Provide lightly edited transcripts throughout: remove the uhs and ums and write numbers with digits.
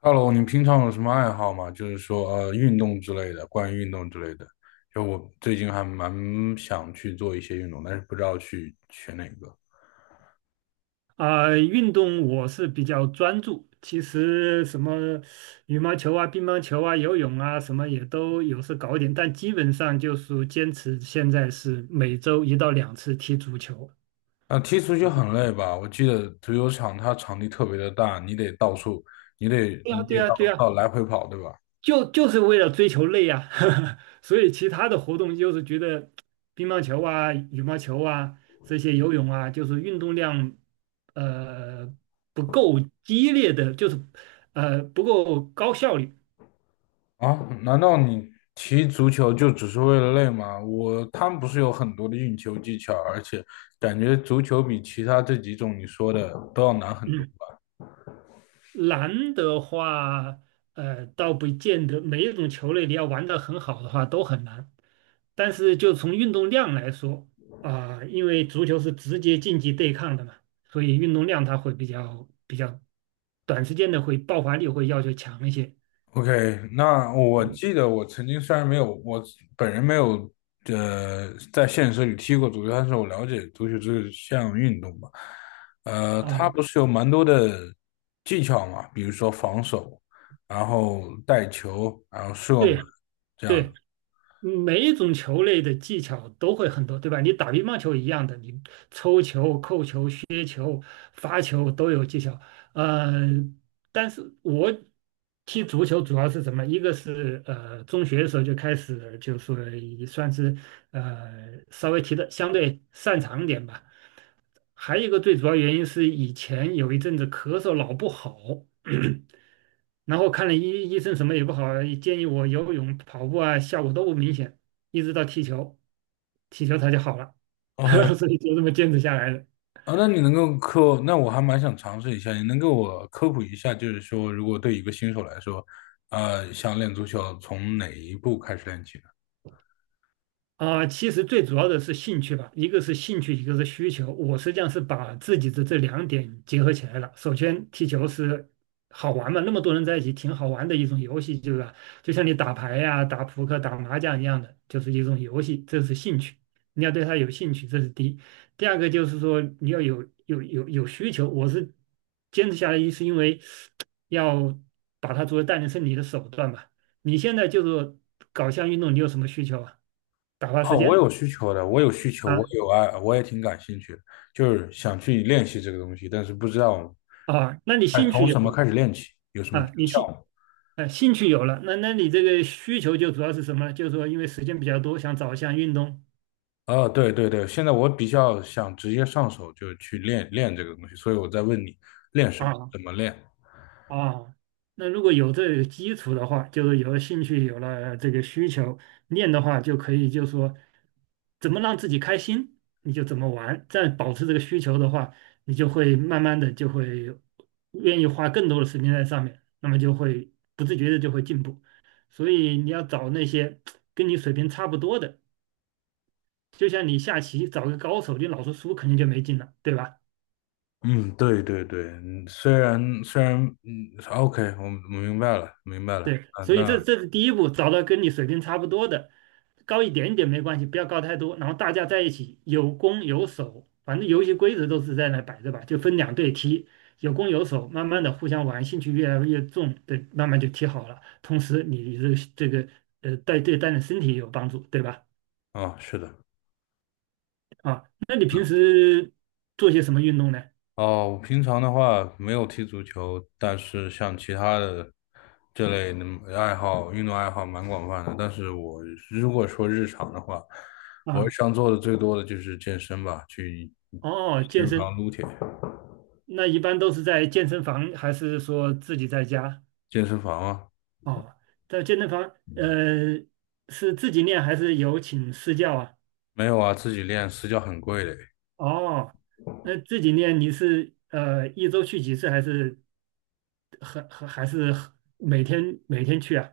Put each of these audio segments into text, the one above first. Hello，你平常有什么爱好吗？就是说，运动之类的，关于运动之类的。就我最近还蛮想去做一些运动，但是不知道去选哪个。啊、运动我是比较专注，其实什么羽毛球啊、乒乓球啊、游泳啊，什么也都有时搞一点，但基本上就是坚持现在是每周一到两次踢足球。啊，踢足球很累吧？我记得足球场它场地特别的大，你得到处，你得对你呀，对得呀，到对呀，到来回跑，对吧？就是为了追求累呀、所以其他的活动就是觉得乒乓球啊、羽毛球啊这些游泳啊，就是运动量呃不够激烈的，就是不够高效率。啊，难道你踢足球就只是为了累吗？他们不是有很多的运球技巧，而且感觉足球比其他这几种你说的都要难很多。嗯，难的话，倒不见得每一种球类你要玩得很好的话都很难，但是就从运动量来说啊，因为足球是直接竞技对抗的嘛，所以运动量它会比较短时间的会爆发力会要求强一些。OK，那我记得我曾经虽然没有我本人没有在现实里踢过足球，但是我了解足球这项运动吧。它啊，不是有蛮多的技巧嘛，比如说防守，然后带球，然后射门对这样的。对，每一种球类的技巧都会很多，对吧？你打乒乓球一样的，你抽球、扣球、发球都有技巧。呃，但是我踢足球主要是什么？一个是中学的时候就开始，就是也算是稍微踢的相对擅长一点吧。还有一个最主要原因是以前有一阵子咳嗽老不好，然后看了医生什么也不好，建议我游泳、跑步啊，效果都不明显，一直到踢球，踢球它就好了，OK，所以就这么坚持下来了。啊，那你能够科，那我还蛮想尝试一下，你能给我科普一下，就是说如果对一个新手来说，想练足球从哪一步开始练起？啊，其实最主要的是兴趣吧，一个是兴趣，一个是需求。我实际上是把自己的这两点结合起来了。首先，踢球是好玩嘛，那么多人在一起，挺好玩的一种游戏，对吧？就像你打牌呀、打扑克、打麻将一样的，就是一种游戏，这是兴趣。你要对它有兴趣，这是第一。第二个就是说，你要有需求。我是坚持下来，一是因为 要把它作为锻炼身体的手段吧。你现在就是搞项运动，你有什么需求啊？打发哦，时我有间需求的，我有需求，我啊。有爱，我也挺感兴趣的，就是想去练习这个东西，但是不知道啊，那你哎兴趣从有什么了。开始练起，有什么诀啊，你兴窍吗？呃兴趣有了，那你这个需求就主要是什么呢？就是说因为时间比较多，想找一项运动哦，对对对，现在我比较想直接上手就去练练这个东西，所以我在问你练什么，啊。怎么练？啊，那如果有这个基础的话，就是有了兴趣，有了这个需求，练的话就可以，就说怎么让自己开心，你就怎么玩。再保持这个需求的话，你就会慢慢的就会愿意花更多的时间在上面，那么就会不自觉的就会进步。所以你要找那些跟你水平差不多的，就像你下棋找个高手，你老是输肯定就没劲了，对吧？嗯，对对对，嗯虽然虽然嗯，OK，我明白了，明白了，对，啊，所以这这是第一步，找到跟你水平差不多的，高一点点没关系，不要高太多。然后大家在一起有攻有守，反正游戏规则都是在那摆着吧，就分两队踢，有攻有守，慢慢的互相玩，兴趣越来越重，对，慢慢就踢好了。同时你这个带对锻炼身体也有帮助，对吧？啊，是的。啊，那你平时做些什么运动呢？哦，我平常的话没有踢足球，但是像其他的这类的爱好，运动爱好蛮广泛的。但是如果说日常的话，我日啊，常做的最多的就是健身吧，去哦，健健身身，房撸铁。那一般都是在健身房，还是说自己在家？健身房啊，哦，在健身房，呃，是自己练还是有请私教啊？没有啊，自己练私教很贵的，哦，那自己练你是一周去几次，还是很还还是很每天去啊？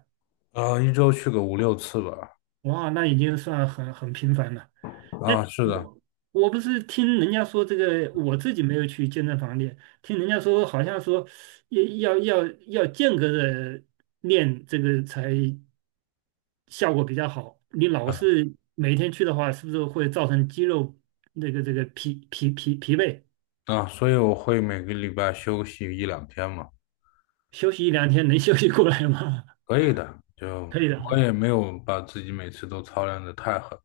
啊，一周去个五六次吧。哇，那已经算很频繁了。啊，哎，是的，我不是听人家说这个，我自己没有去健身房练，听人家说好像说要间隔着练这个才效果比较好。你老啊是每天去的话，是不是会造成肌肉那个这个疲惫？啊，所以我会每个礼拜休息一两天嘛，休息一两天能 休息过来吗？可以的。就 可以的我也啊。没有把自己每次都操练的太狠。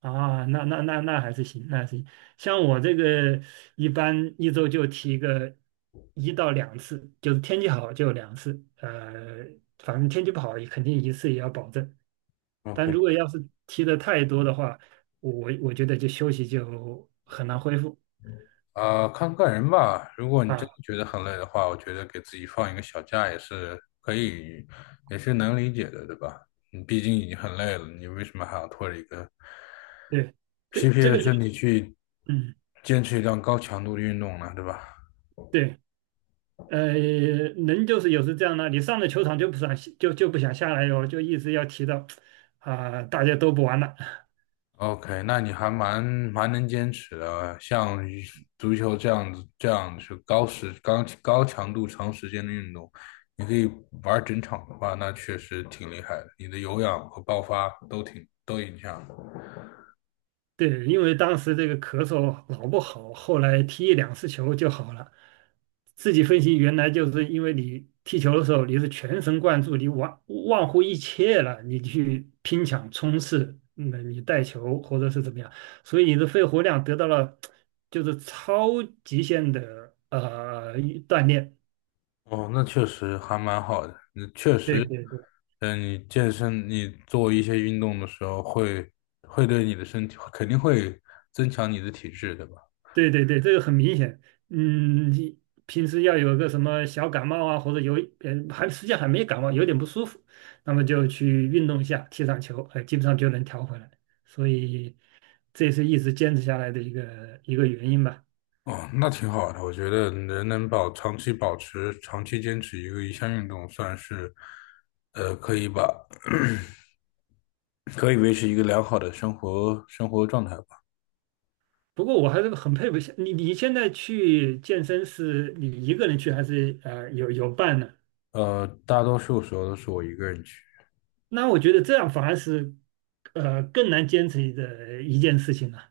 啊，那还是行，那还是行。像我这个一般一周就提个一到两次，就是天气好就两次，反正天气不好也肯定一次也要保证。但如 OK。果要是提的太多的话，我觉得就休息就很难恢复啊，看个人吧。如果你真啊。的觉得很累的话，我觉得给自己放一个小假也是可以，也是能理解的，对吧？你毕竟已经很累了，你为什么还要拖着一个对，这疲惫这的个就身体去嗯。坚持一段高强度的运动呢？对吧？对，人就是有时这样的，你上了球场就不想下来哟，就一直要提到啊、大家都不玩了。OK，那你还蛮能坚持的，像足球这样子，这样是高强度、长时间的运动，你可以玩整场的话，那确实挺厉害的，你的有氧和爆发都影响。对，因为当时这个咳嗽老不好，后来踢一两次球就好了。自己分析，原来就是因为你踢球的时候你是全神贯注，你忘乎一切了，你去拼抢冲刺，那、你带球或者是怎么样，所以你的肺活量得到了就是超极限的锻炼。哦，那确实还蛮好的，那确对实。对嗯，你健身，你做一些运动的时候会对你的身体肯定会增强你的体质，对吧？对对对，这个很明显。嗯，你平时要有个什么小感冒啊，或者有还实际上还没感冒，有点不舒服，那么就去运动一下，踢场球，哎、基本上就能调回来。所以这也是一直坚持下来的一个原因吧。哦，那挺好的。我觉得人能长期保持、长期坚持一项运动，算是，可以把 可以维持一个良好的生活状态吧。不过我还是很佩服你，你现在去健身是你一个人去还是有伴呢？大多数时候都是我一个人去，那我觉得这样反而是更难坚持的一件事情了、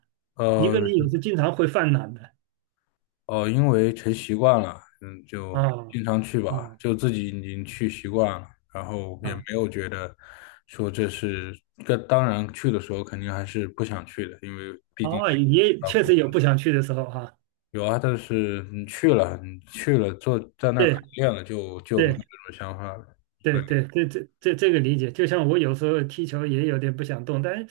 一个呃人有时经常会犯懒的因为成习惯了，嗯，啊。就经常去啊。吧，就自己已经去习惯了，然后也没啊，有觉得说这当然去的时候肯定还是不想去的，因为毕竟哦，是自己去也照确顾。实有不想去的时候哈、有啊，但是你去了，你去了，坐在那儿烤对练了，就没有这对种想法了。所对，以对这个理解。就像我有时候踢球也有点不想动，但是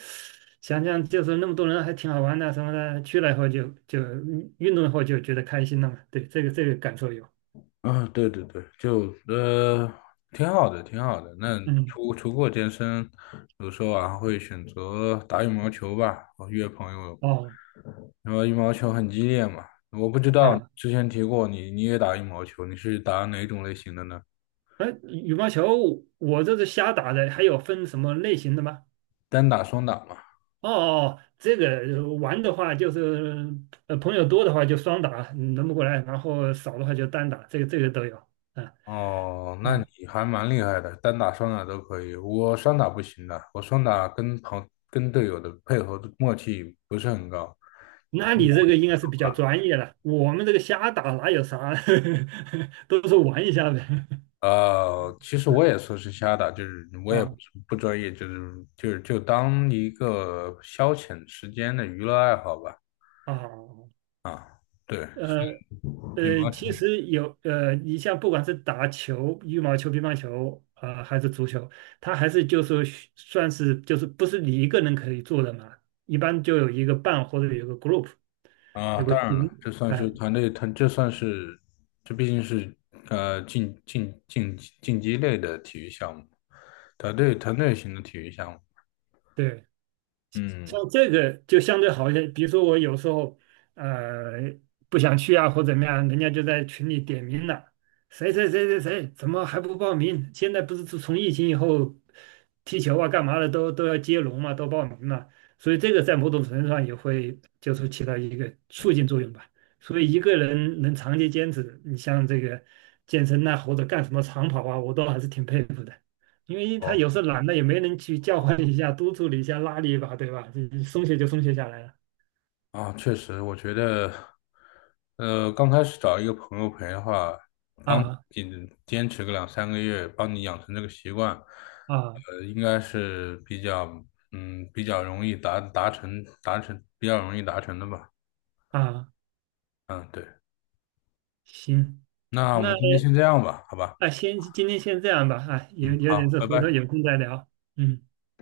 想想就是那么多人还挺好玩的什么的，去了以后就运动以后就觉得开心了嘛。对，这个感受有。啊，对对对，就挺好的，挺好的。那嗯，除过健身，有时候啊会选择打羽毛球吧，我约朋友。哦，然后羽毛球很激烈嘛，我不知道啊，之前提过你，你也打羽毛球，你是打哪种类型的呢？哎，羽毛球我这是瞎打的，还有分什么类型的吗？单打、双打吗？哦哦，哦这个玩的话就是朋友多的话就双打嗯轮不过来，然后少的话就单打，这个都有。啊。哦，那你啊，还蛮厉害的，单打双打都可以。我双打不行的，我双打跟队友的配合的默契不是很高。那你这个应该是比较专业了，我们这个瞎打哪有啥，都是玩一下呗。其实我也说是瞎打，就是我也不啊。是不专业，就是就当一个消遣时间的娱乐爱好吧。啊，啊，对，呃羽毛球。其实有你像不管是打球、羽毛球、乒乓球啊、还是足球，它还是就是需算是就是不是你一个人可以做的嘛，一般就有一个伴或者有一个 group。啊，有个当然了，群，这算是哎，团队，这毕竟是竞技类的体育项目，团队型的体育项目。对，像嗯，这个就相对好一些。比如说我有时候呃不想去啊，或怎么样，人家就在群里点名了，谁谁谁谁谁怎么还不报名？现在不是自从疫情以后，踢球啊干嘛的都要接龙嘛，都报名嘛，所以这个在某种程度上也会就是起到一个促进作用吧。所以一个人能长期坚持，你像这个健身呐、或者干什么长跑啊，我都还是挺佩服的。因为他哦有时候懒了，也没人去叫唤一下、督促你一下、拉你一把，对吧？就松懈下来了。啊，确实，我觉得，刚开始找一个朋友陪的话，帮你啊坚持个两三个月，帮你养成这个习惯，啊应该是比较比较容易达达成达成比较容易达成的吧。啊！嗯，对，行，那我那们今天先这样吧，好吧。啊，今天先这样吧，啊，有嗯，有点好，事，拜回头拜。有空再聊。嗯。